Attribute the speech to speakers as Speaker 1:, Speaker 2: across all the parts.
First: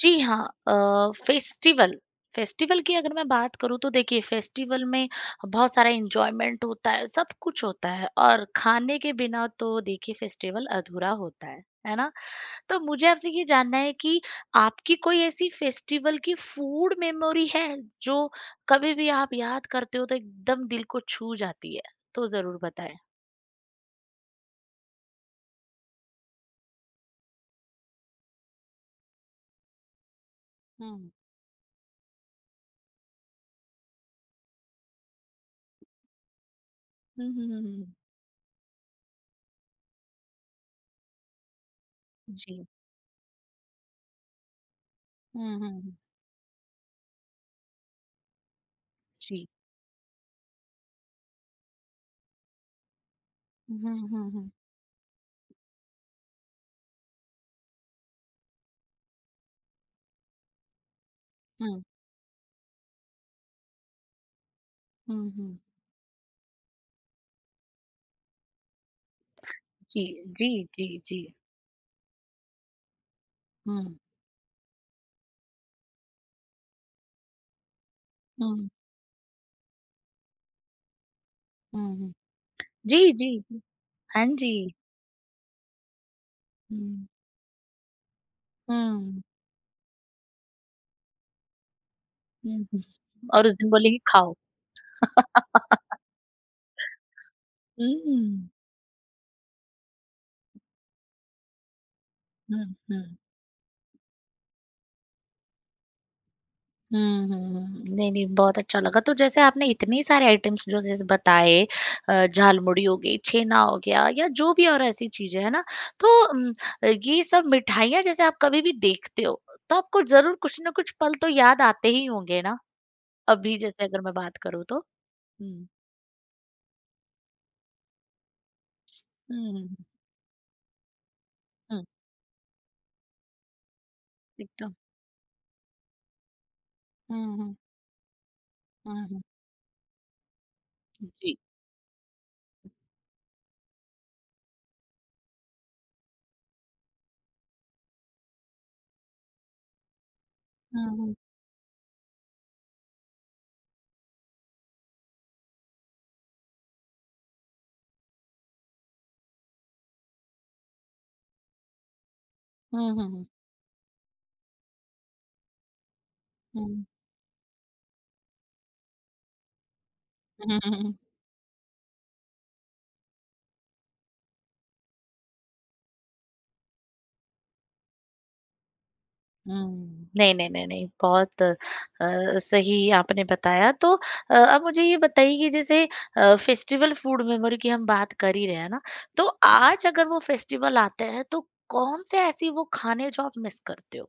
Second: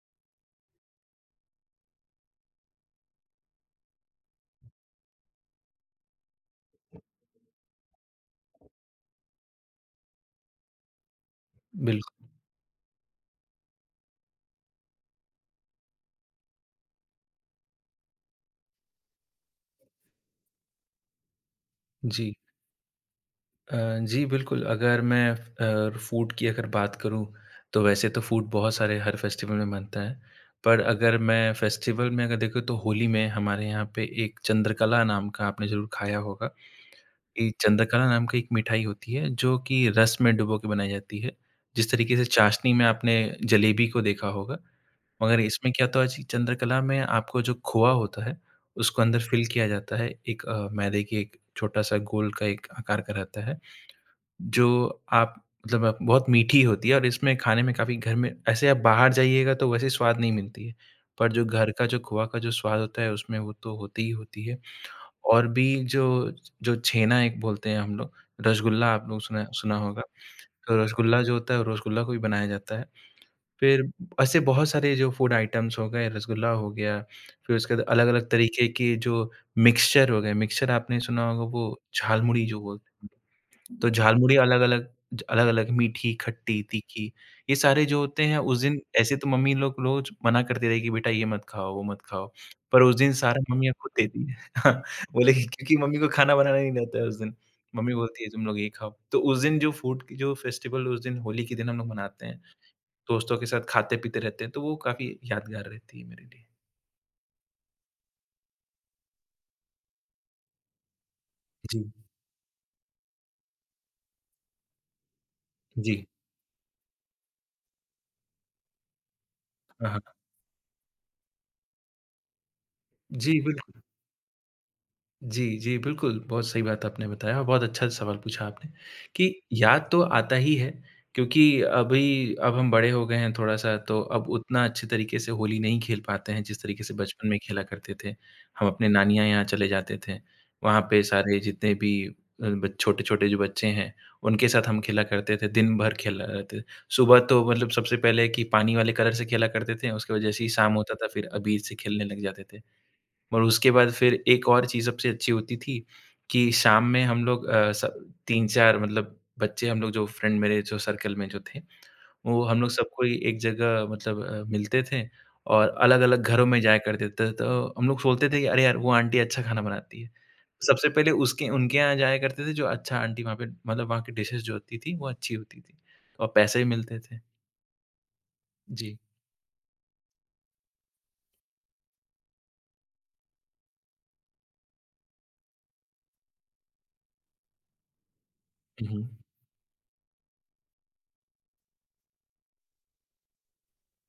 Speaker 1: जी हाँ। Festival festival की अगर मैं बात करूँ तो देखिए फेस्टिवल में बहुत सारा एंजॉयमेंट होता है, सब कुछ होता है और खाने के बिना तो देखिए फेस्टिवल अधूरा होता है ना।
Speaker 2: बिल्कुल,
Speaker 1: तो मुझे आपसे ये जानना है कि आपकी कोई ऐसी फेस्टिवल की फूड मेमोरी है जो कभी भी आप याद करते हो तो एकदम दिल को छू जाती है, तो
Speaker 2: जी।
Speaker 1: जरूर बताएं।
Speaker 2: अ, जी, बिल्कुल, अगर मैं फूड की अगर बात करूँ, तो वैसे तो फूड बहुत सारे हर फेस्टिवल में बनता है। पर
Speaker 1: हम्म,
Speaker 2: अगर मैं फेस्टिवल में अगर देखूँ, तो होली में हमारे यहाँ पे एक चंद्रकला नाम का आपने ज़रूर खाया होगा।
Speaker 1: हम्म,
Speaker 2: ये चंद्रकला नाम की एक मिठाई होती है, जो कि रस में डुबो के बनाई जाती है। जिस तरीके से
Speaker 1: जी।
Speaker 2: चाशनी में आपने जलेबी को देखा होगा, मगर
Speaker 1: हम्म, हम्म,
Speaker 2: इसमें क्या
Speaker 1: हम्म,
Speaker 2: होता है जी चंद्रकला में आपको जो खोआ होता है, उसको अंदर फ़िल
Speaker 1: जी।
Speaker 2: किया जाता है। एक मैदे की एक छोटा-सा गोल का एक आकार का रहता है,
Speaker 1: हम्म, हम्म, हम्म, हम्म,
Speaker 2: जो आप मतलब आप बहुत मीठी होती है और इसमें खाने में काफ़ी घर में ऐसे आप बाहर जाइएगा तो वैसे स्वाद नहीं मिलती है। पर जो घर का जो खोआ का जो स्वाद होता है उसमें वो तो होती ही होती है।
Speaker 1: हम्म,
Speaker 2: और
Speaker 1: हम्म।
Speaker 2: भी जो जो छेना एक बोलते हैं हम लोग, रसगुल्ला आप लोग सुना सुना होगा।
Speaker 1: जी, जी,
Speaker 2: तो
Speaker 1: जी, जी।
Speaker 2: रसगुल्ला जो होता है, रसगुल्ला को भी बनाया जाता है। फिर
Speaker 1: हुँ,
Speaker 2: ऐसे बहुत सारे जो फूड आइटम्स हो गए, रसगुल्ला हो गया, फिर उसके बाद अलग-अलग तरीके
Speaker 1: हुँ,
Speaker 2: के जो मिक्सचर हो गए, मिक्सचर आपने सुना होगा वो
Speaker 1: हुँ, हुँ।
Speaker 2: झालमुड़ी जो बोलते हैं।
Speaker 1: जी, जी, जी।
Speaker 2: तो
Speaker 1: हाँ
Speaker 2: झालमुड़ी
Speaker 1: जी।
Speaker 2: अलग-अलग ज अलग-अलग मीठी, खट्टी, तीखी
Speaker 1: हुँ,
Speaker 2: ये सारे जो होते हैं उस दिन ऐसे
Speaker 1: हुँ,
Speaker 2: तो मम्मी लोग रोज़ मना करती रही कि बेटा ये मत खाओ, वो मत खाओ।
Speaker 1: हुँ, हुँ।
Speaker 2: पर उस दिन सारा
Speaker 1: और उस दिन
Speaker 2: मम्मियाँ खुद
Speaker 1: बोलेंगे
Speaker 2: देती
Speaker 1: खाओ।
Speaker 2: हैं। हाँ, बोले कि क्योंकि मम्मी को खाना बनाना नहीं आता है उस दिन। मम्मी
Speaker 1: हुँ,
Speaker 2: बोलती है तुम
Speaker 1: हुँ,
Speaker 2: लोग ये खाओ। तो उस दिन जो फूड की जो फेस्टिवल उस दिन होली के दिन हम लोग मनाते हैं,
Speaker 1: हुँ।
Speaker 2: दोस्तों के साथ खाते-पीते रहते हैं, तो वो काफ़ी यादगार रहती है मेरे लिए।
Speaker 1: हुँ, हुँ, हुँ। नहीं, नहीं, बहुत अच्छा लगा। तो जैसे आपने इतने सारे आइटम्स जो जैसे बताए,
Speaker 2: जी।
Speaker 1: झालमुड़ी हो गई, छेना हो गया या जो भी और ऐसी चीज़ें, है ना?
Speaker 2: जी।
Speaker 1: तो ये सब मिठाइयाँ जैसे आप कभी भी देखते हो, तो
Speaker 2: हाँ,
Speaker 1: आपको
Speaker 2: हाँ।
Speaker 1: ज़रूर कुछ ना कुछ पल तो याद आते ही होंगे ना?
Speaker 2: जी,
Speaker 1: अभी
Speaker 2: बिल्कुल।
Speaker 1: जैसे अगर मैं बात करूँ तो?
Speaker 2: जी,
Speaker 1: हुँ।
Speaker 2: जी, बिल्कुल, बहुत सही बात आपने बताया और बहुत अच्छा सवाल पूछा आपने कि
Speaker 1: हुँ, हुँ,
Speaker 2: याद तो आता ही है क्योंकि
Speaker 1: हुँ,
Speaker 2: अभी अब हम बड़े हो गए हैं थोड़ा-सा तो अब उतना
Speaker 1: एकदम।
Speaker 2: अच्छे तरीके से होली नहीं खेल पाते हैं जिस तरीके से बचपन
Speaker 1: हुँ,
Speaker 2: में
Speaker 1: हुँ,
Speaker 2: खेला करते थे। हम अपने
Speaker 1: हुँ, हुँ।
Speaker 2: नानियाँ यहाँ चले जाते थे, वहाँ पे
Speaker 1: जी।
Speaker 2: सारे जितने भी अ, ब छोटे-छोटे जो बच्चे हैं, उनके साथ हम खेला करते थे, दिन भर खेला करते थे। सुबह तो मतलब सबसे पहले कि पानी वाले कलर से खेला करते थे, उसके बाद जैसे ही शाम
Speaker 1: हुँ,
Speaker 2: होता था
Speaker 1: हुँ,
Speaker 2: फिर अबीर से खेलने लग जाते थे। और उसके बाद फिर एक और चीज़ सबसे अच्छी होती थी कि शाम में हम लोग अ, स 3-4 मतलब बच्चे हम लोग जो फ्रेंड मेरे जो सर्कल में जो थे, वो हम लोग सब
Speaker 1: हुँ, हुँ,
Speaker 2: कोई
Speaker 1: हुँ,
Speaker 2: एक जगह मतलब मिलते थे और अलग-अलग घरों में जाया करते थे। तो हम लोग सोचते थे कि अरे यार! वो आंटी अच्छा खाना बनाती है।
Speaker 1: हुँ।
Speaker 2: सबसे
Speaker 1: हुँ,
Speaker 2: पहले उसके उनके यहाँ जाया करते थे जो अच्छा आंटी वहाँ पे मतलब वहाँ की डिशेज़ जो होती थी, वो अच्छी होती थी और पैसे भी मिलते थे। जी।
Speaker 1: नहीं, नहीं, नहीं, नहीं, बहुत सही आपने बताया। तो अब मुझे ये बताइए कि जैसे फेस्टिवल फूड मेमोरी की हम बात कर ही रहे हैं ना,
Speaker 2: हुँ, हुँ।
Speaker 1: तो आज अगर वो फेस्टिवल आते हैं तो कौन-से ऐसी वो खाने हैं जो आप मिस करते हो?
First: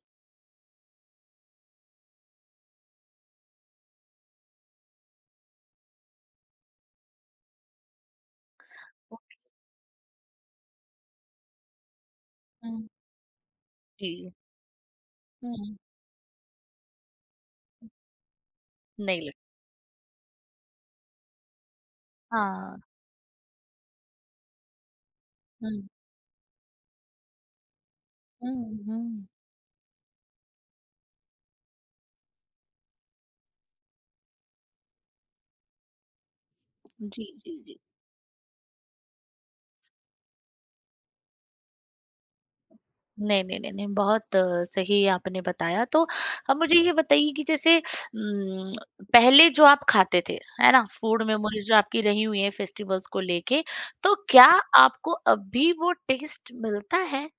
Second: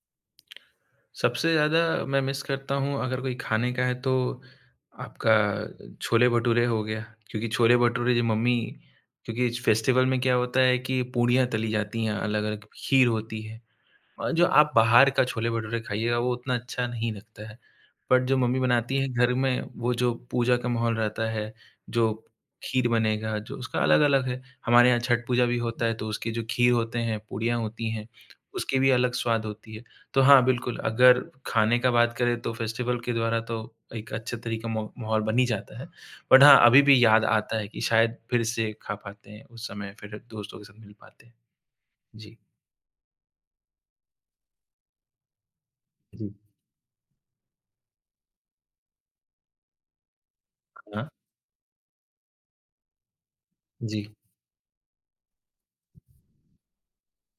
Speaker 2: सबसे ज़्यादा मैं मिस करता हूँ अगर कोई खाने का है तो आपका छोले-भटूरे हो गया, क्योंकि छोले-भटूरे जो मम्मी क्योंकि इस फेस्टिवल में क्या होता है कि पूड़ियाँ तली जाती हैं अलग-अलग,
Speaker 1: हुँ,
Speaker 2: खीर होती है।
Speaker 1: जी।
Speaker 2: जो आप बाहर का
Speaker 1: हुँ,
Speaker 2: छोले-भटूरे खाइएगा वो उतना अच्छा नहीं लगता है। बट जो मम्मी बनाती हैं
Speaker 1: नहीं
Speaker 2: घर
Speaker 1: लग
Speaker 2: में वो जो पूजा का माहौल रहता है, जो
Speaker 1: हाँ,
Speaker 2: खीर बनेगा जो उसका अलग-अलग है। हमारे यहाँ छठ पूजा भी होता
Speaker 1: हुँ,
Speaker 2: है तो उसके जो खीर होते हैं, पूड़ियाँ होती हैं, उसकी
Speaker 1: हुँ,
Speaker 2: भी अलग
Speaker 1: हुँ।
Speaker 2: स्वाद होती है। तो हाँ, बिल्कुल अगर खाने का बात करें तो फेस्टिवल के द्वारा तो एक अच्छे तरीके मो माहौल बन ही जाता है। बट हाँ, अभी भी याद
Speaker 1: जी,
Speaker 2: आता
Speaker 1: जी,
Speaker 2: है
Speaker 1: जी।
Speaker 2: कि शायद फिर से खा पाते हैं उस समय फिर दोस्तों के साथ मिल पाते हैं। जी।
Speaker 1: नहीं, नहीं, नहीं, नहीं, बहुत सही आपने बताया। तो
Speaker 2: जी।
Speaker 1: अब मुझे ये बताइए कि जैसे पहले जो आप खाते थे, है ना?
Speaker 2: हाँ,
Speaker 1: फूड मेमोरीज़ जो आपकी रही हुई हैं फेस्टिवल्स को लेके,
Speaker 2: जी।
Speaker 1: तो क्या आपको अब भी वो टेस्ट मिलता है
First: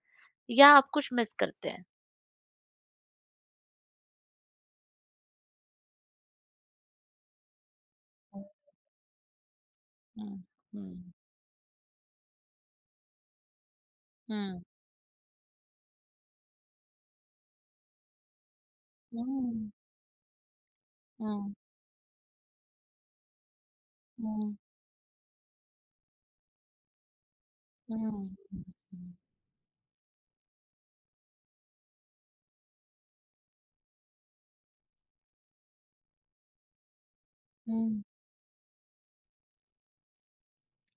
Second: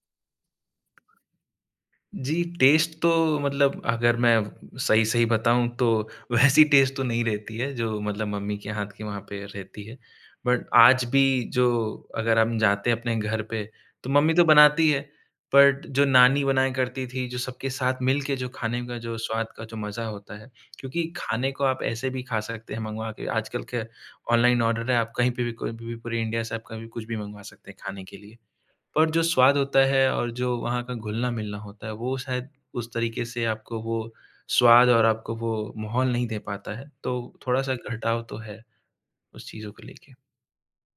Speaker 1: या आप कुछ मिस करते हैं?
Speaker 2: जी, टेस्ट तो मतलब अगर मैं सही-सही बताऊँ तो वैसी टेस्ट तो नहीं रहती है जो मतलब
Speaker 1: हुँ,
Speaker 2: मम्मी के हाथ की वहाँ पे रहती है।
Speaker 1: हुँ,
Speaker 2: बट आज
Speaker 1: हुँ,
Speaker 2: भी जो अगर हम जाते हैं अपने घर पे तो मम्मी तो
Speaker 1: हुँ,
Speaker 2: बनाती है, बट जो नानी बनाया करती थी, जो सबके साथ मिल के जो खाने का जो स्वाद का
Speaker 1: हुँ,
Speaker 2: जो मज़ा होता है, क्योंकि खाने
Speaker 1: हुँ,
Speaker 2: को आप ऐसे भी खा सकते हैं मँगवा के। आजकल के
Speaker 1: हुँ,
Speaker 2: ऑनलाइन ऑर्डर है, आप कहीं पे भी कोई भी पूरे इंडिया से आप कभी कुछ भी मँगवा सकते हैं खाने
Speaker 1: हुँ,
Speaker 2: के लिए।
Speaker 1: हुँ,
Speaker 2: पर
Speaker 1: हुँ,
Speaker 2: जो स्वाद होता है और जो वहाँ का घुलना-मिलना होता है, वो शायद उस तरीके से आपको वो स्वाद और आपको वो माहौल नहीं दे पाता है। तो थोड़ा-सा
Speaker 1: हुँ।
Speaker 2: घटाव तो है उस चीज़ों को लेके।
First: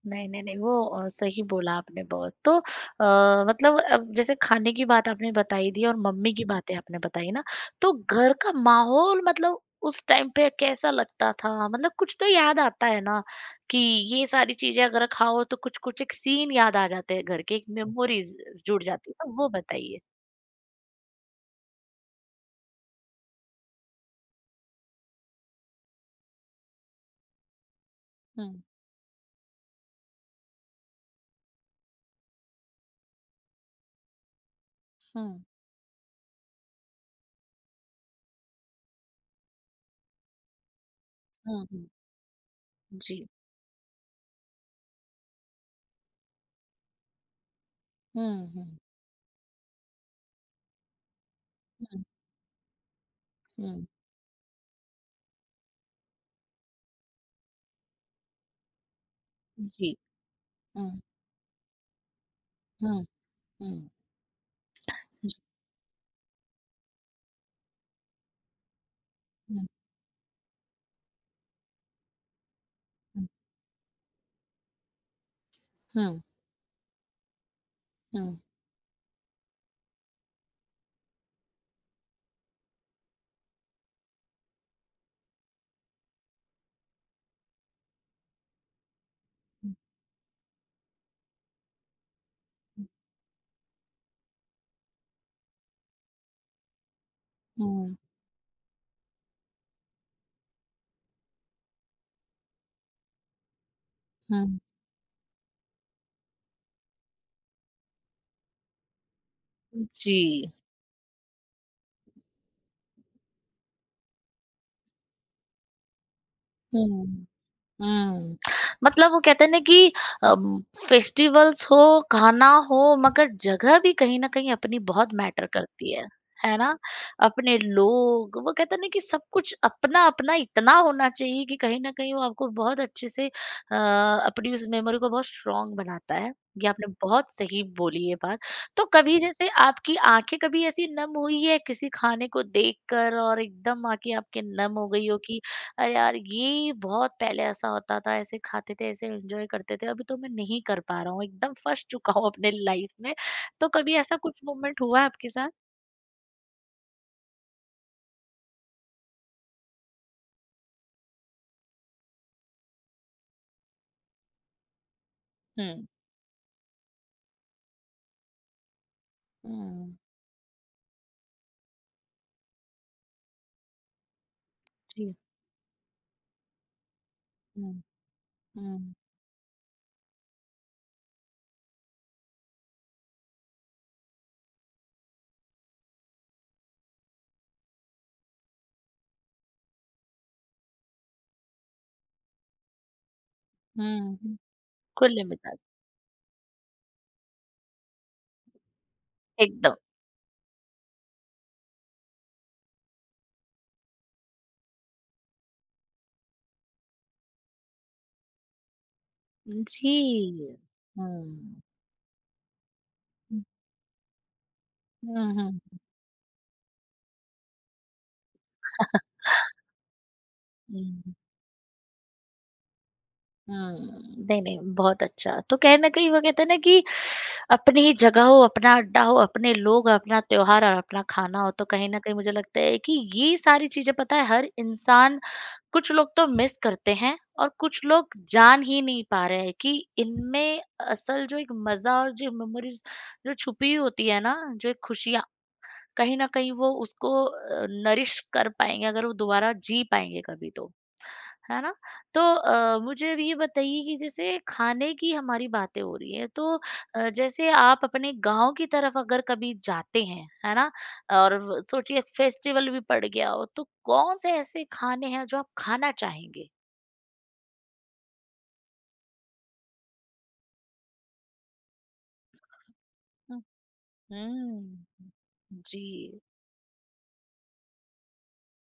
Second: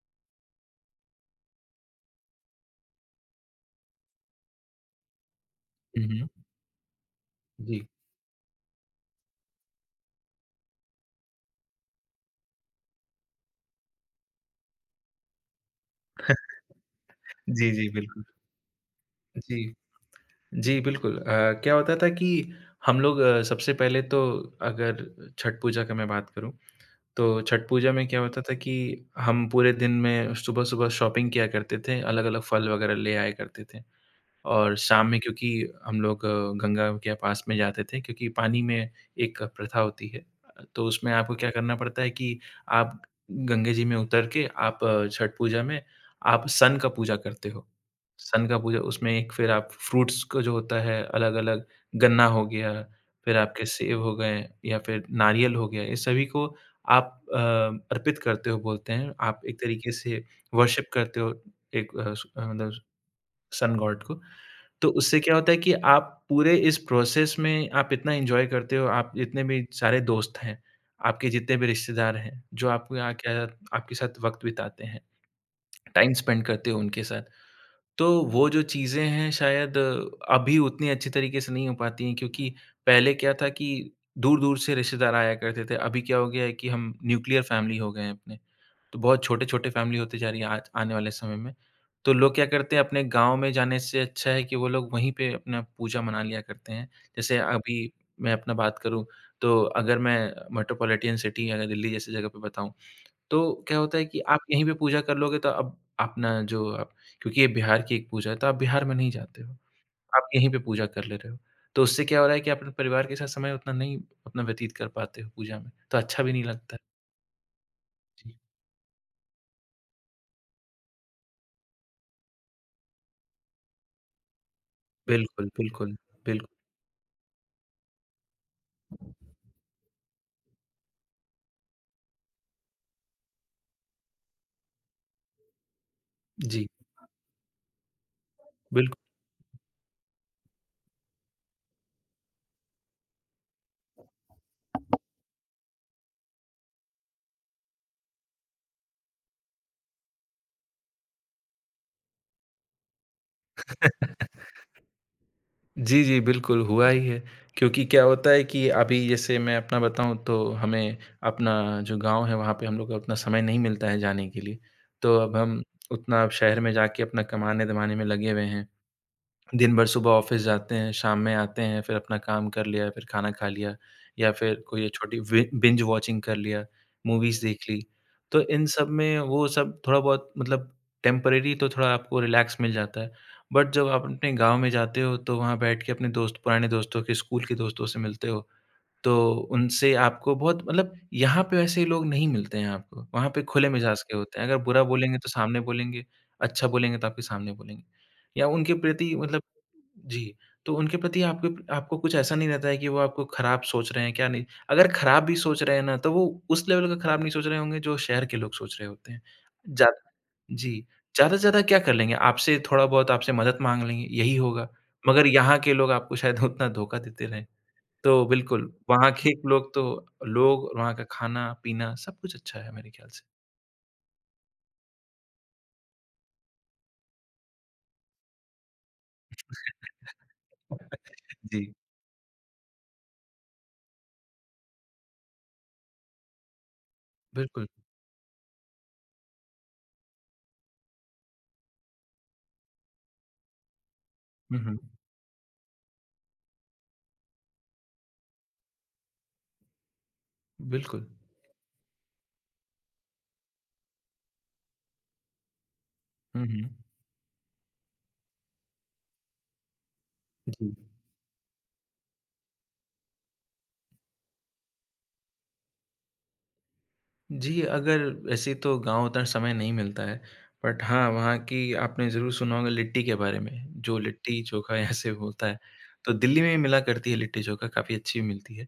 Speaker 1: नहीं, नहीं, नहीं, वो सही बोला आपने बहुत। तो मतलब अब जैसे खाने की बात आपने बताई दी और
Speaker 2: हुँ, हुँ।
Speaker 1: मम्मी की बातें आपने बताई ना,
Speaker 2: जी।
Speaker 1: तो घर का माहौल मतलब उस टाइम पे कैसा लगता था? मतलब कुछ तो याद आता है ना, कि ये सारी चीज़ें अगर खाओ तो कुछ-कुछ एक सीन याद आ जाते हैं घर के, एक
Speaker 2: जी, जी, बिल्कुल।
Speaker 1: मेमोरीज़ जुड़ जाती है, तो वो
Speaker 2: जी।
Speaker 1: बताइए?
Speaker 2: जी, बिल्कुल। क्या होता था कि हम लोग सबसे पहले तो अगर छठ पूजा का मैं बात करूँ, तो छठ पूजा में क्या होता था
Speaker 1: हुँ,
Speaker 2: कि हम पूरे दिन में सुबह-सुबह शॉपिंग किया करते थे, अलग-अलग फल वगैरह ले आया करते थे। और शाम में
Speaker 1: हुँ,
Speaker 2: क्योंकि हम लोग गंगा के पास में जाते थे क्योंकि पानी में एक प्रथा होती है। तो उसमें आपको क्या
Speaker 1: हुँ,
Speaker 2: करना
Speaker 1: हुँ।
Speaker 2: पड़ता है कि आप
Speaker 1: जी।
Speaker 2: गंगा जी में उतर के आप छठ पूजा में आप सन का पूजा करते हो। सन
Speaker 1: हुँ,
Speaker 2: का
Speaker 1: हुँ,
Speaker 2: पूजा उसमें एक फिर आप फ्रूट्स का जो होता है अलग-अलग
Speaker 1: हुँ,
Speaker 2: गन्ना हो गया, फिर आपके
Speaker 1: हुँ।
Speaker 2: सेब हो गए या फिर नारियल हो गया, ये सभी को आप अर्पित करते हो बोलते हैं। आप एक तरीके
Speaker 1: जी।
Speaker 2: से वर्शिप
Speaker 1: हुँ,
Speaker 2: करते हो एक मतलब
Speaker 1: हुँ,
Speaker 2: सन
Speaker 1: हुँ,
Speaker 2: गॉड को। तो उससे क्या
Speaker 1: जी।
Speaker 2: होता है कि आप पूरे इस प्रोसेस में आप इतना एन्जॉय करते हो, आप जितने
Speaker 1: हुँ,
Speaker 2: भी सारे दोस्त हैं, आपके जितने भी रिश्तेदार हैं, जो आपको यहाँ
Speaker 1: हुँ,
Speaker 2: क्या आपके साथ वक़्त बिताते हैं, टाइम
Speaker 1: हुँ,
Speaker 2: स्पेंड करते हो उनके साथ। तो वो जो चीज़ें हैं शायद अभी उतनी अच्छी तरीके से नहीं हो पाती हैं क्योंकि पहले क्या था कि दूर-दूर से रिश्तेदार आया करते थे, अभी क्या हो गया है कि हम न्यूक्लियर फैमिली हो गए हैं अपने। तो बहुत छोटे-छोटे फैमिली होती जा रही है आज आने वाले समय में। तो लोग क्या करते हैं अपने गाँव में जाने से अच्छा है कि वो लोग वहीं पे अपना पूजा मना लिया करते हैं। जैसे अभी
Speaker 1: हुँ,
Speaker 2: मैं अपना बात करूँ तो अगर मैं मेट्रोपॉलिटन सिटी अगर दिल्ली जैसी जगह पे बताऊँ, तो क्या होता है कि आप
Speaker 1: हुँ।
Speaker 2: यहीं पे पूजा कर लोगे तो अब अपना जो आप क्योंकि ये बिहार की एक पूजा है तो आप बिहार में नहीं जाते हो। आप यहीं
Speaker 1: जी,
Speaker 2: पे पूजा कर ले रहे हो। तो उससे क्या हो रहा है कि आप अपने परिवार के साथ समय उतना नहीं अपना व्यतीत कर पाते हो पूजा में, तो अच्छा भी नहीं लगता है।
Speaker 1: हुँ,
Speaker 2: जी।
Speaker 1: हुँ। मतलब वो कहते हैं ना कि अम, फेस्टिवल्स हो, खाना हो, मगर जगह भी कहीं न कहीं अपनी बहुत
Speaker 2: बिल्कुल,
Speaker 1: मैटर करती
Speaker 2: बिल्कुल, बिल्कुल।
Speaker 1: है ना? अपने लोग, वो कहते हैं ना कि सब कुछ अपना-अपना इतना होना चाहिए कि कहीं न कहीं वो आपको बहुत अच्छे से अपनी उस मेमोरी को बहुत स्ट्रॉन्ग बनाता है।
Speaker 2: जी।
Speaker 1: ये आपने बहुत सही बोली ये बात। तो
Speaker 2: बिल्कुल।
Speaker 1: कभी जैसे आपकी आँखें कभी ऐसी नम हुई है किसी खाने को देखकर और एकदम आँखें आपके नम हो गई हो कि अरे यार, ये बहुत पहले ऐसा होता था, ऐसे खाते थे, ऐसे एंजॉय करते थे, अभी तो मैं नहीं कर पा रहा हूँ, एकदम फंस चुका हूँ अपने लाइफ में, तो कभी ऐसा कुछ मोमेंट हुआ है आपके साथ?
Speaker 2: जी, जी, बिल्कुल हुआ ही है, क्योंकि क्या होता है कि अभी जैसे मैं अपना बताऊँ तो हमें अपना जो गाँव है वहाँ पे हम लोग को उतना समय नहीं मिलता है जाने के लिए। तो अब हम
Speaker 1: हम्म,
Speaker 2: उतना अब शहर में जाके अपना कमाने-धमाने में लगे हुए हैं। दिन भर
Speaker 1: हम्म,
Speaker 2: सुबह ऑफ़िस जाते हैं, शाम में आते हैं, फिर अपना काम कर लिया, फिर खाना खा लिया या फिर कोई
Speaker 1: जी,
Speaker 2: छोटी वि बिंज वॉचिंग कर लिया, मूवीज़ देख ली।
Speaker 1: हम्म,
Speaker 2: तो इन सब
Speaker 1: हम्म,
Speaker 2: में वो सब थोड़ा बहुत मतलब टेम्परेरी तो थोड़ा आपको रिलैक्स मिल जाता है। बट जब आप अपने गाँव में जाते हो, तो वहाँ बैठ के अपने दोस्त पुराने दोस्तों के स्कूल के दोस्तों से मिलते हो, तो उनसे आपको बहुत मतलब यहाँ पे वैसे लोग नहीं मिलते हैं आपको, वहाँ पे खुले मिजाज के
Speaker 1: हम्म,
Speaker 2: होते हैं। अगर बुरा बोलेंगे
Speaker 1: खुले
Speaker 2: तो
Speaker 1: मिजाज,
Speaker 2: सामने बोलेंगे, अच्छा बोलेंगे तो आपके सामने बोलेंगे। या उनके प्रति मतलब
Speaker 1: एकदम,
Speaker 2: जी, तो उनके प्रति आपके आपको कुछ ऐसा नहीं रहता है कि वो आपको खराब सोच रहे हैं, क्या नहीं। अगर खराब भी सोच रहे हैं ना, तो वो उस लेवल का खराब नहीं सोच रहे होंगे जो शहर के लोग सोच रहे होते हैं। जा
Speaker 1: जी,
Speaker 2: जी, ज़्यादा से
Speaker 1: हम्म,
Speaker 2: ज़्यादा क्या कर लेंगे? आपसे थोड़ा बहुत आपसे मदद माँग लेंगे, यही होगा। मगर
Speaker 1: हम्म,
Speaker 2: यहाँ के
Speaker 1: हम्म,
Speaker 2: लोग आपको शायद उतना धोखा देते रहें। तो बिल्कुल, वहाँ के लोग तो लोग, वहाँ का
Speaker 1: हम्म,
Speaker 2: खाना-पीना सब कुछ अच्छा है मेरे ख़्याल से।
Speaker 1: हम्म। नहीं, नहीं, बहुत अच्छा। तो कहीं न कहीं वो कहते हैं ना कि अपनी जगह हो, अपना अड्डा हो, अपने लोग, अपना त्योहार और अपना खाना हो,
Speaker 2: जी,
Speaker 1: तो कहीं न कहीं मुझे लगता है कि ये सारी चीज़ें पता है हर इंसान, कुछ लोग तो मिस करते हैं और
Speaker 2: बिल्कुल।
Speaker 1: कुछ लोग जान ही नहीं पा रहे हैं कि इनमें असल जो एक मज़ा और जो मेमोरीज़ जो छुपी होती है ना,
Speaker 2: हुँ,
Speaker 1: जो
Speaker 2: हुँ।
Speaker 1: एक खुशियाँ, कहीं न कहीं वो उसको नरिश कर पाएँगे अगर वो दोबारा जी पाएँगे कभी तो।
Speaker 2: बिल्कुल।
Speaker 1: है ना? तो मुझे अब ये बताइए कि जैसे खाने की हमारी बातें हो रही हैं
Speaker 2: हुँ,
Speaker 1: तो
Speaker 2: हुँ।
Speaker 1: जैसे आप अपने गाँव की तरफ अगर कभी जाते हैं, है ना?
Speaker 2: जी।
Speaker 1: और व सोचिए फेस्टिवल भी पड़ गया हो तो कौन-से ऐसे खाने हैं जो आप खाना चाहेंगे?
Speaker 2: जी, अगर वैसे तो गाँव उतना समय नहीं मिलता है, बट हाँ, वहाँ की आपने ज़रूर सुना होगा लिट्टी के बारे
Speaker 1: हुँ,
Speaker 2: में, जो
Speaker 1: हुँ।
Speaker 2: लिट्टी-चोखा यहाँ से होता है। तो
Speaker 1: जी।
Speaker 2: दिल्ली में भी मिला करती है लिट्टी-चोखा, काफ़ी अच्छी मिलती है।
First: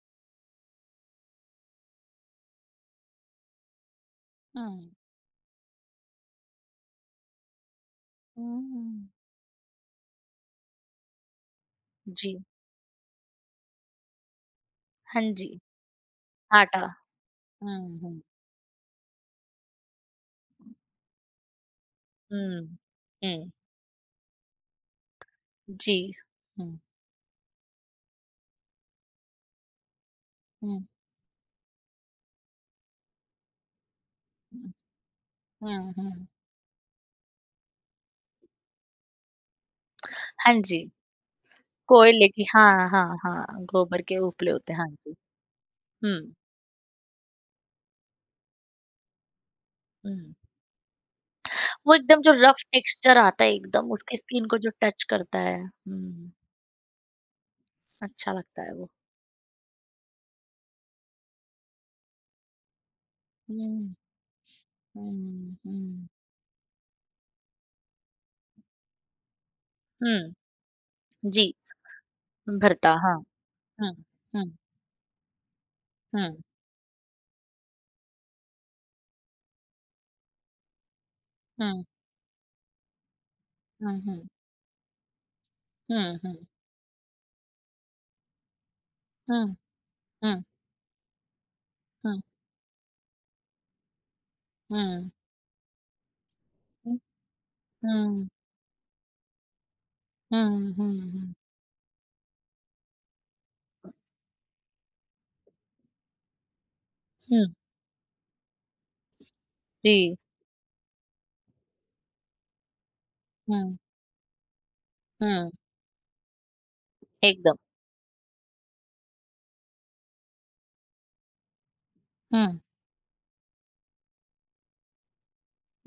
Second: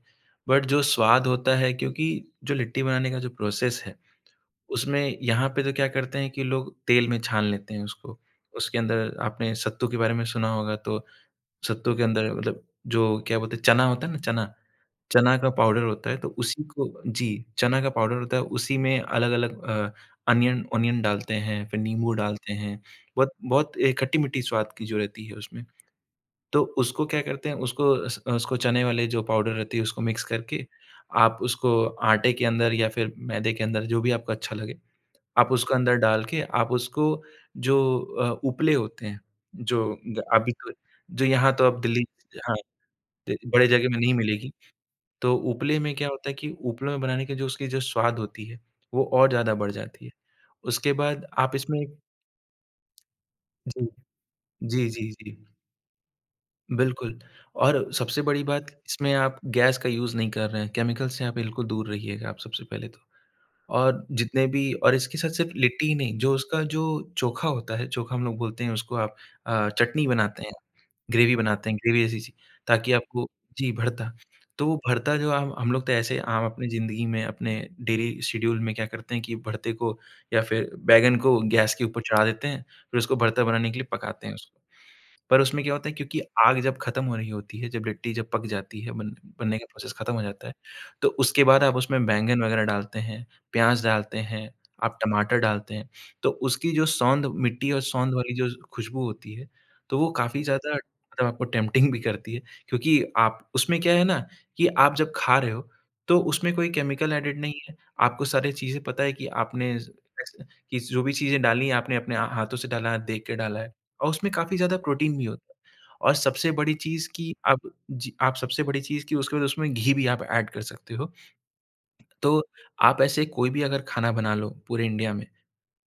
Speaker 2: बट जो स्वाद होता है क्योंकि जो लिट्टी बनाने का जो प्रोसेस है
Speaker 1: हुँ।
Speaker 2: उसमें यहाँ पे तो क्या करते हैं कि लोग तेल में छान लेते हैं उसको। उसके
Speaker 1: हुँ।
Speaker 2: अंदर आपने सत्तू के बारे में सुना होगा तो सत्तू के अंदर
Speaker 1: जी।
Speaker 2: मतलब जो क्या बोलते हैं चना होता है ना चना,
Speaker 1: हाँ
Speaker 2: चना का
Speaker 1: जी।
Speaker 2: पाउडर होता है तो उसी
Speaker 1: आटा।
Speaker 2: को जी, चना का
Speaker 1: हुँ,
Speaker 2: पाउडर
Speaker 1: हुँ।
Speaker 2: होता है उसी में अलग-अलग अनियन ओनियन डालते हैं, फिर नींबू डालते
Speaker 1: हुँ।
Speaker 2: हैं। बहुत
Speaker 1: हुँ।
Speaker 2: बहुत खट्टी-मीठी स्वाद की जो रहती है उसमें।
Speaker 1: जी।
Speaker 2: तो
Speaker 1: हुँ,
Speaker 2: उसको क्या करते हैं उसको चने वाले जो पाउडर रहती है उसको मिक्स करके
Speaker 1: हुँ,
Speaker 2: आप उसको आटे के अंदर या फिर मैदे के अंदर जो भी आपको अच्छा
Speaker 1: हुँ,
Speaker 2: लगे आप उसको
Speaker 1: हुँ,
Speaker 2: अंदर डाल
Speaker 1: हुँ।
Speaker 2: के आप उसको जो उपले होते हैं, जो ग अभी
Speaker 1: हाँ
Speaker 2: तो
Speaker 1: जी,
Speaker 2: जो यहाँ तो अब दिल्ली
Speaker 1: कोयले की,
Speaker 2: हाँ,
Speaker 1: हाँ, हाँ,
Speaker 2: द
Speaker 1: हाँ,
Speaker 2: बड़े जगह में
Speaker 1: गोबर
Speaker 2: नहीं
Speaker 1: के उपले
Speaker 2: मिलेगी।
Speaker 1: होते हैं, हाँ जी।
Speaker 2: तो उपले में क्या होता है
Speaker 1: हुँ,
Speaker 2: कि उपलों में बनाने के जो उसकी जो स्वाद होती है, वो और ज़्यादा बढ़ जाती है।
Speaker 1: हुँ।
Speaker 2: उसके बाद आप इसमें
Speaker 1: वो एकदम जो रफ टेक्सचर आता है,
Speaker 2: जी,
Speaker 1: एकदम उसकी स्किन को जो
Speaker 2: जी,
Speaker 1: टच
Speaker 2: जी, जी,
Speaker 1: करता है। हुँ,
Speaker 2: बिल्कुल और सबसे
Speaker 1: अच्छा
Speaker 2: बड़ी
Speaker 1: लगता
Speaker 2: बात
Speaker 1: है वो।
Speaker 2: इसमें आप गैस का यूज़ नहीं कर रहे हैं, केमिकल से आप बिल्कुल दूर रहिएगा आप सबसे पहले तो।
Speaker 1: हुँ,
Speaker 2: और जितने भी और इसके साथ सिर्फ
Speaker 1: हुँ,
Speaker 2: लिट्टी ही
Speaker 1: हुँ।
Speaker 2: नहीं, जो उसका जो चोखा होता है, चोखा हम लोग बोलते हैं उसको आप चटनी
Speaker 1: हुँ, जी,
Speaker 2: बनाते हैं, ग्रेवी ऐसी चीज़
Speaker 1: भरता,
Speaker 2: ताकि
Speaker 1: हाँ।
Speaker 2: आपको जी,
Speaker 1: हुँ,
Speaker 2: भरता।
Speaker 1: हुँ,
Speaker 2: तो वो भरता जो हम लोग तो ऐसे
Speaker 1: हुँ,
Speaker 2: आम अपनी ज़िंदगी में अपने डेली शेड्यूल में क्या करते हैं कि भरते को या फिर बैंगन को गैस
Speaker 1: हुँ,
Speaker 2: के ऊपर चढ़ा देते हैं, फिर उसको भरता बनाने के लिए
Speaker 1: हुँ,
Speaker 2: पकाते
Speaker 1: हुँ,
Speaker 2: हैं उसको। पर उसमें क्या होता है
Speaker 1: हुँ,
Speaker 2: क्योंकि
Speaker 1: हुँ,
Speaker 2: आग जब खत्म हो रही होती है, जब लिट्टी जब पक जाती है, बन
Speaker 1: हुँ,
Speaker 2: बनने का प्रोसेस खत्म हो
Speaker 1: हुँ,
Speaker 2: जाता है, तो उसके बाद आप उसमें
Speaker 1: हुँ,
Speaker 2: बैंगन वगैरह डालते हैं, प्याज़ डालते हैं, आप
Speaker 1: हुँ,
Speaker 2: टमाटर डालते हैं, तो उसकी जो
Speaker 1: हुँ,
Speaker 2: सौंध मिट्टी और सौंध
Speaker 1: हुँ,
Speaker 2: वाली जो खुशबू होती है, तो वो काफ़ी ज़्यादा
Speaker 1: हुँ, हुँ,
Speaker 2: मतलब
Speaker 1: हुँ,
Speaker 2: आपको टेम्प्टिंग भी करती है क्योंकि आप उसमें क्या है ना कि आप जब खा रहे हो, तो उसमें कोई केमिकल एडेड
Speaker 1: हुँ,
Speaker 2: नहीं है। आपको सारी चीज़ें पता है कि आपने स
Speaker 1: जी,
Speaker 2: कि जो भी चीज़ें डाली हैं, आपने अपने हाथों से डाला है, देख के डाला है।
Speaker 1: हुँ,
Speaker 2: और उसमें काफ़ी ज़्यादा प्रोटीन भी होता
Speaker 1: हुँ,
Speaker 2: है और सबसे बड़ी चीज़ कि
Speaker 1: एकदम।
Speaker 2: आप जी, आप सबसे बड़ी चीज़ कि उसके बाद उसमें घी भी आप ऐड कर सकते हो। तो
Speaker 1: हुँ।
Speaker 2: आप ऐसे कोई भी अगर खाना बना लो पूरे इंडिया में,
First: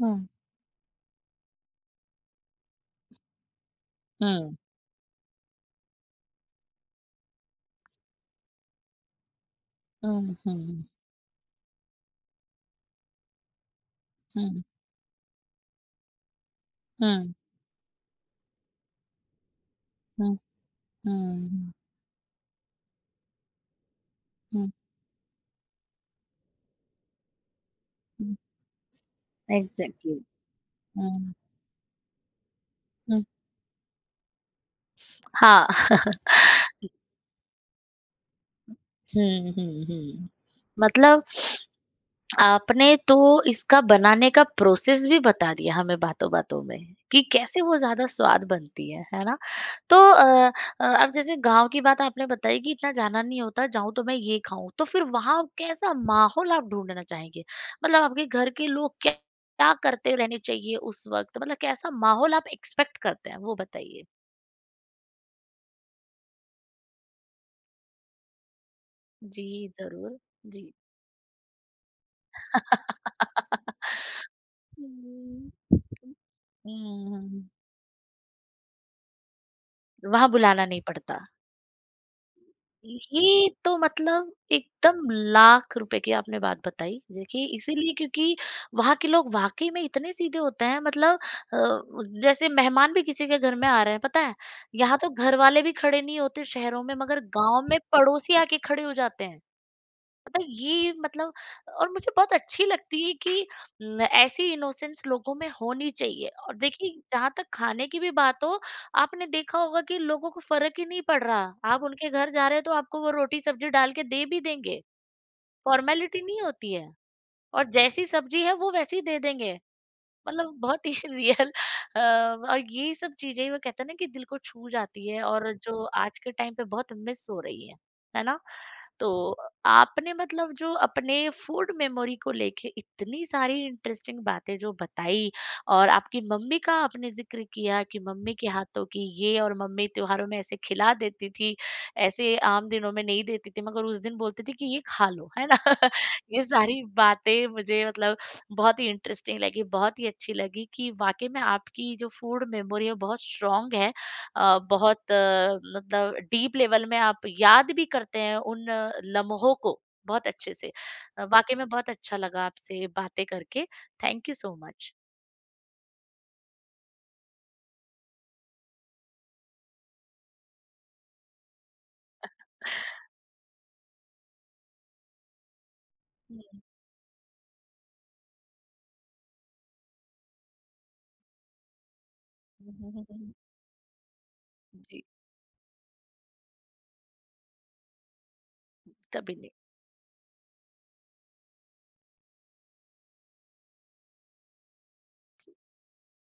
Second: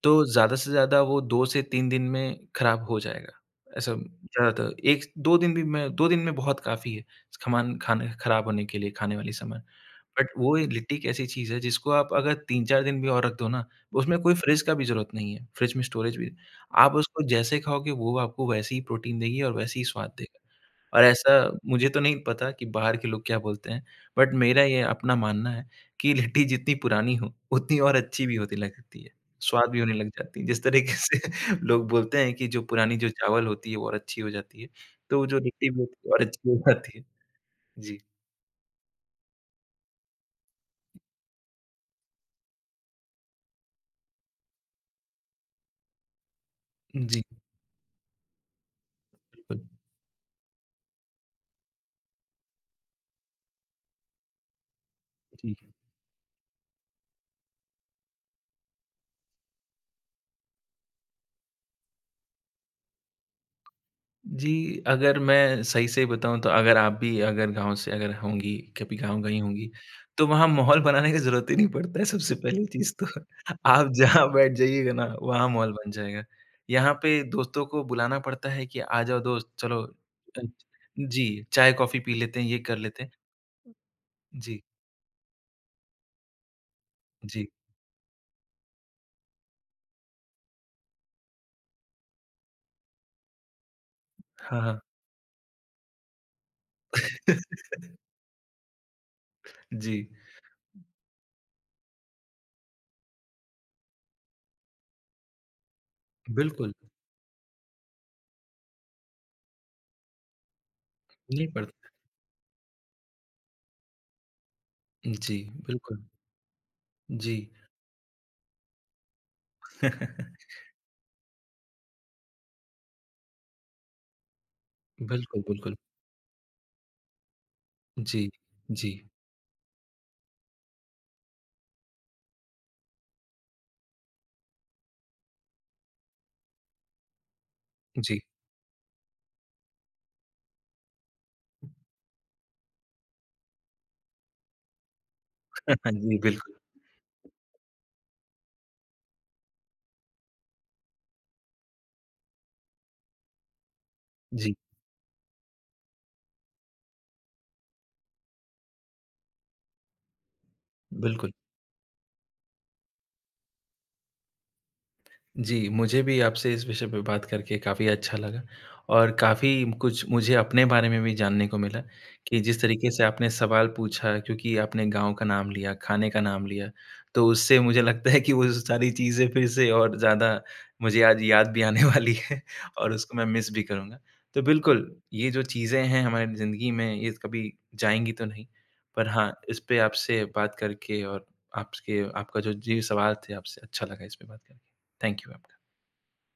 Speaker 2: तो ज़्यादा से ज़्यादा वो 2 से 3 दिन में खराब हो जाएगा। ऐसा ज़्यादातर 1 2 दिन भी मैं 2 दिन में बहुत काफ़ी है, सामान खाने खराब होने के लिए खाने वाली सामान। बट वो ये लिट्टी एक ऐसी चीज़ है जिसको आप अगर 3-4 दिन भी और रख दो ना, उसमें कोई फ्रिज का भी ज़रूरत नहीं है, फ्रिज में स्टोरेज भी आप उसको
Speaker 1: うんうんうんうんうんうんうんうんうんうんएग्ज़ैक्टली।
Speaker 2: जैसे खाओगे वो आपको वैसे ही प्रोटीन देगी और वैसे ही स्वाद देगा। और ऐसा मुझे तो नहीं पता कि बाहर के लोग क्या बोलते हैं, बट मेरा ये अपना मानना है कि लिट्टी जितनी पुरानी हो, उतनी और अच्छी भी होती लगती है। स्वाद भी होने लग जाती है। जिस तरीके से
Speaker 1: हुँ,
Speaker 2: लोग बोलते हैं कि जो पुरानी जो
Speaker 1: हुँ,
Speaker 2: चावल होती है वो और अच्छी हो जाती है, तो जो
Speaker 1: हाँ
Speaker 2: लिट्टी भी होती है और अच्छी हो जाती है। जी।
Speaker 1: हुँ, हुँ, हुँ। मतलब आपने तो इसका बनाने का प्रोसेस भी बता दिया हमें बातों-बातों में,
Speaker 2: जी,
Speaker 1: कि कैसे वो ज़्यादा स्वाद बनती है ना?
Speaker 2: बिल्कुल।
Speaker 1: तो अब जैसे गाँव की बात आपने बताई कि इतना जाना नहीं होता, जाऊँ तो मैं ये खाऊँ, तो फिर वहाँ
Speaker 2: जी।
Speaker 1: कैसा माहौल आप ढूँढना चाहेंगे? मतलब आपके घर के लोग क्या क्या करते रहने चाहिए उस वक़्त? मतलब कैसा माहौल आप एक्सपेक्ट करते हैं, वो बताइए?
Speaker 2: जी, अगर मैं सही से बताऊँ तो अगर आप भी अगर गाँव से अगर होंगी, कभी गाँव गई
Speaker 1: जी,
Speaker 2: होंगी,
Speaker 1: ज़रूर।
Speaker 2: तो वहाँ
Speaker 1: जी।
Speaker 2: माहौल बनाने की ज़रूरत ही नहीं पड़ता है सबसे पहली चीज़ तो। आप जहाँ बैठ जाइएगा ना वहाँ
Speaker 1: हुँ।
Speaker 2: माहौल बन जाएगा।
Speaker 1: हुँ,
Speaker 2: यहाँ
Speaker 1: हुँ,
Speaker 2: पे
Speaker 1: हुँ।
Speaker 2: दोस्तों को बुलाना पड़ता है कि आ जाओ दोस्त चलो
Speaker 1: वहाँ
Speaker 2: अ,
Speaker 1: बुलाना नहीं पड़ता।
Speaker 2: जी, चाय-कॉफ़ी पी लेते हैं, ये कर लेते हैं।
Speaker 1: ये तो मतलब
Speaker 2: जी,
Speaker 1: एकदम लाख रुपए की आपने बात बताई देखिए,
Speaker 2: जी।
Speaker 1: इसीलिए क्योंकि वहाँ के लोग वाकई में इतने सीधे होते हैं, मतलब अ, जैसे मेहमान भी किसी के घर में आ रहे हैं पता है,
Speaker 2: हाँ, हाँ।
Speaker 1: यहाँ तो घर वाले भी खड़े नहीं होते शहरों में, मगर गांव में पड़ोसी आके खड़े हो जाते हैं,
Speaker 2: जी,
Speaker 1: मतलब ये मतलब और मुझे बहुत अच्छी लगती है कि न, ऐसी इनोसेंस लोगों में होनी चाहिए और
Speaker 2: बिल्कुल,
Speaker 1: देखिए जहां तक खाने की भी बात हो, आपने देखा होगा कि लोगों को फर्क ही नहीं पड़ रहा,
Speaker 2: नहीं पढ़
Speaker 1: आप उनके घर जा रहे हो तो आपको वो रोटी सब्जी डाल के दे भी देंगे,
Speaker 2: जी, बिल्कुल,
Speaker 1: फॉर्मेलिटी नहीं होती है,
Speaker 2: जी।
Speaker 1: और जैसी सब्जी है वो वैसी दे देंगे, मतलब बहुत ही रियल। और ये सब चीज़ें वो कहते हैं ना कि दिल को छू जाती है
Speaker 2: बिल्कुल,
Speaker 1: और
Speaker 2: बिल्कुल।
Speaker 1: जो आज के टाइम पे बहुत मिस हो रही है
Speaker 2: जी,
Speaker 1: ना?
Speaker 2: जी,
Speaker 1: तो आपने मतलब जो अपने फूड मेमोरी को लेके इतनी सारी इंटरेस्टिंग बातें जो बताई और आपकी मम्मी का आपने जिक्र किया कि
Speaker 2: जी।
Speaker 1: मम्मी के हाथों की ये और मम्मी त्योहारों में ऐसे खिला देती थी, ऐसे आम दिनों में नहीं देती थी, मगर उस दिन बोलती थी कि ये खा लो, है ना?
Speaker 2: जी,
Speaker 1: ये
Speaker 2: बिल्कुल,
Speaker 1: सारी बातें मुझे मतलब बहुत ही इंटरेस्टिंग लगी, बहुत ही अच्छी लगी कि वाक़ई में आपकी जो फूड मेमोरी है बहुत स्ट्रॉन्ग है।
Speaker 2: जी,
Speaker 1: मतलब डीप लेवल में आप याद भी करते हैं उन लम्हों को बहुत अच्छे से।
Speaker 2: बिल्कुल।
Speaker 1: वाक़ई में बहुत अच्छा लगा आपसे बातें करके। Thank you so much.
Speaker 2: जी, मुझे भी आपसे इस विषय पे बात करके काफ़ी अच्छा लगा और काफ़ी कुछ मुझे अपने बारे में भी जानने को मिला कि जिस तरीके से आपने सवाल पूछा क्योंकि आपने गाँव का नाम लिया, खाने का नाम
Speaker 1: हुँ,
Speaker 2: लिया, तो उससे मुझे लगता है कि वो सारी चीज़ें फिर से और ज़्यादा मुझे आज याद भी आने वाली है
Speaker 1: हुँ,
Speaker 2: और
Speaker 1: हुँ, हुँ,
Speaker 2: उसको मैं
Speaker 1: हुँ।
Speaker 2: मिस भी करूँगा। तो बिल्कुल,
Speaker 1: जी,
Speaker 2: ये जो चीज़ें हैं हमारी ज़िंदगी में ये कभी जाएँगी तो नहीं, पर हाँ,
Speaker 1: कभी नहीं।
Speaker 2: इस पे आपसे बात करके और आपके आपका जो सवाल थे आपसे अच्छा लगा इस पे बात करके। Thank you.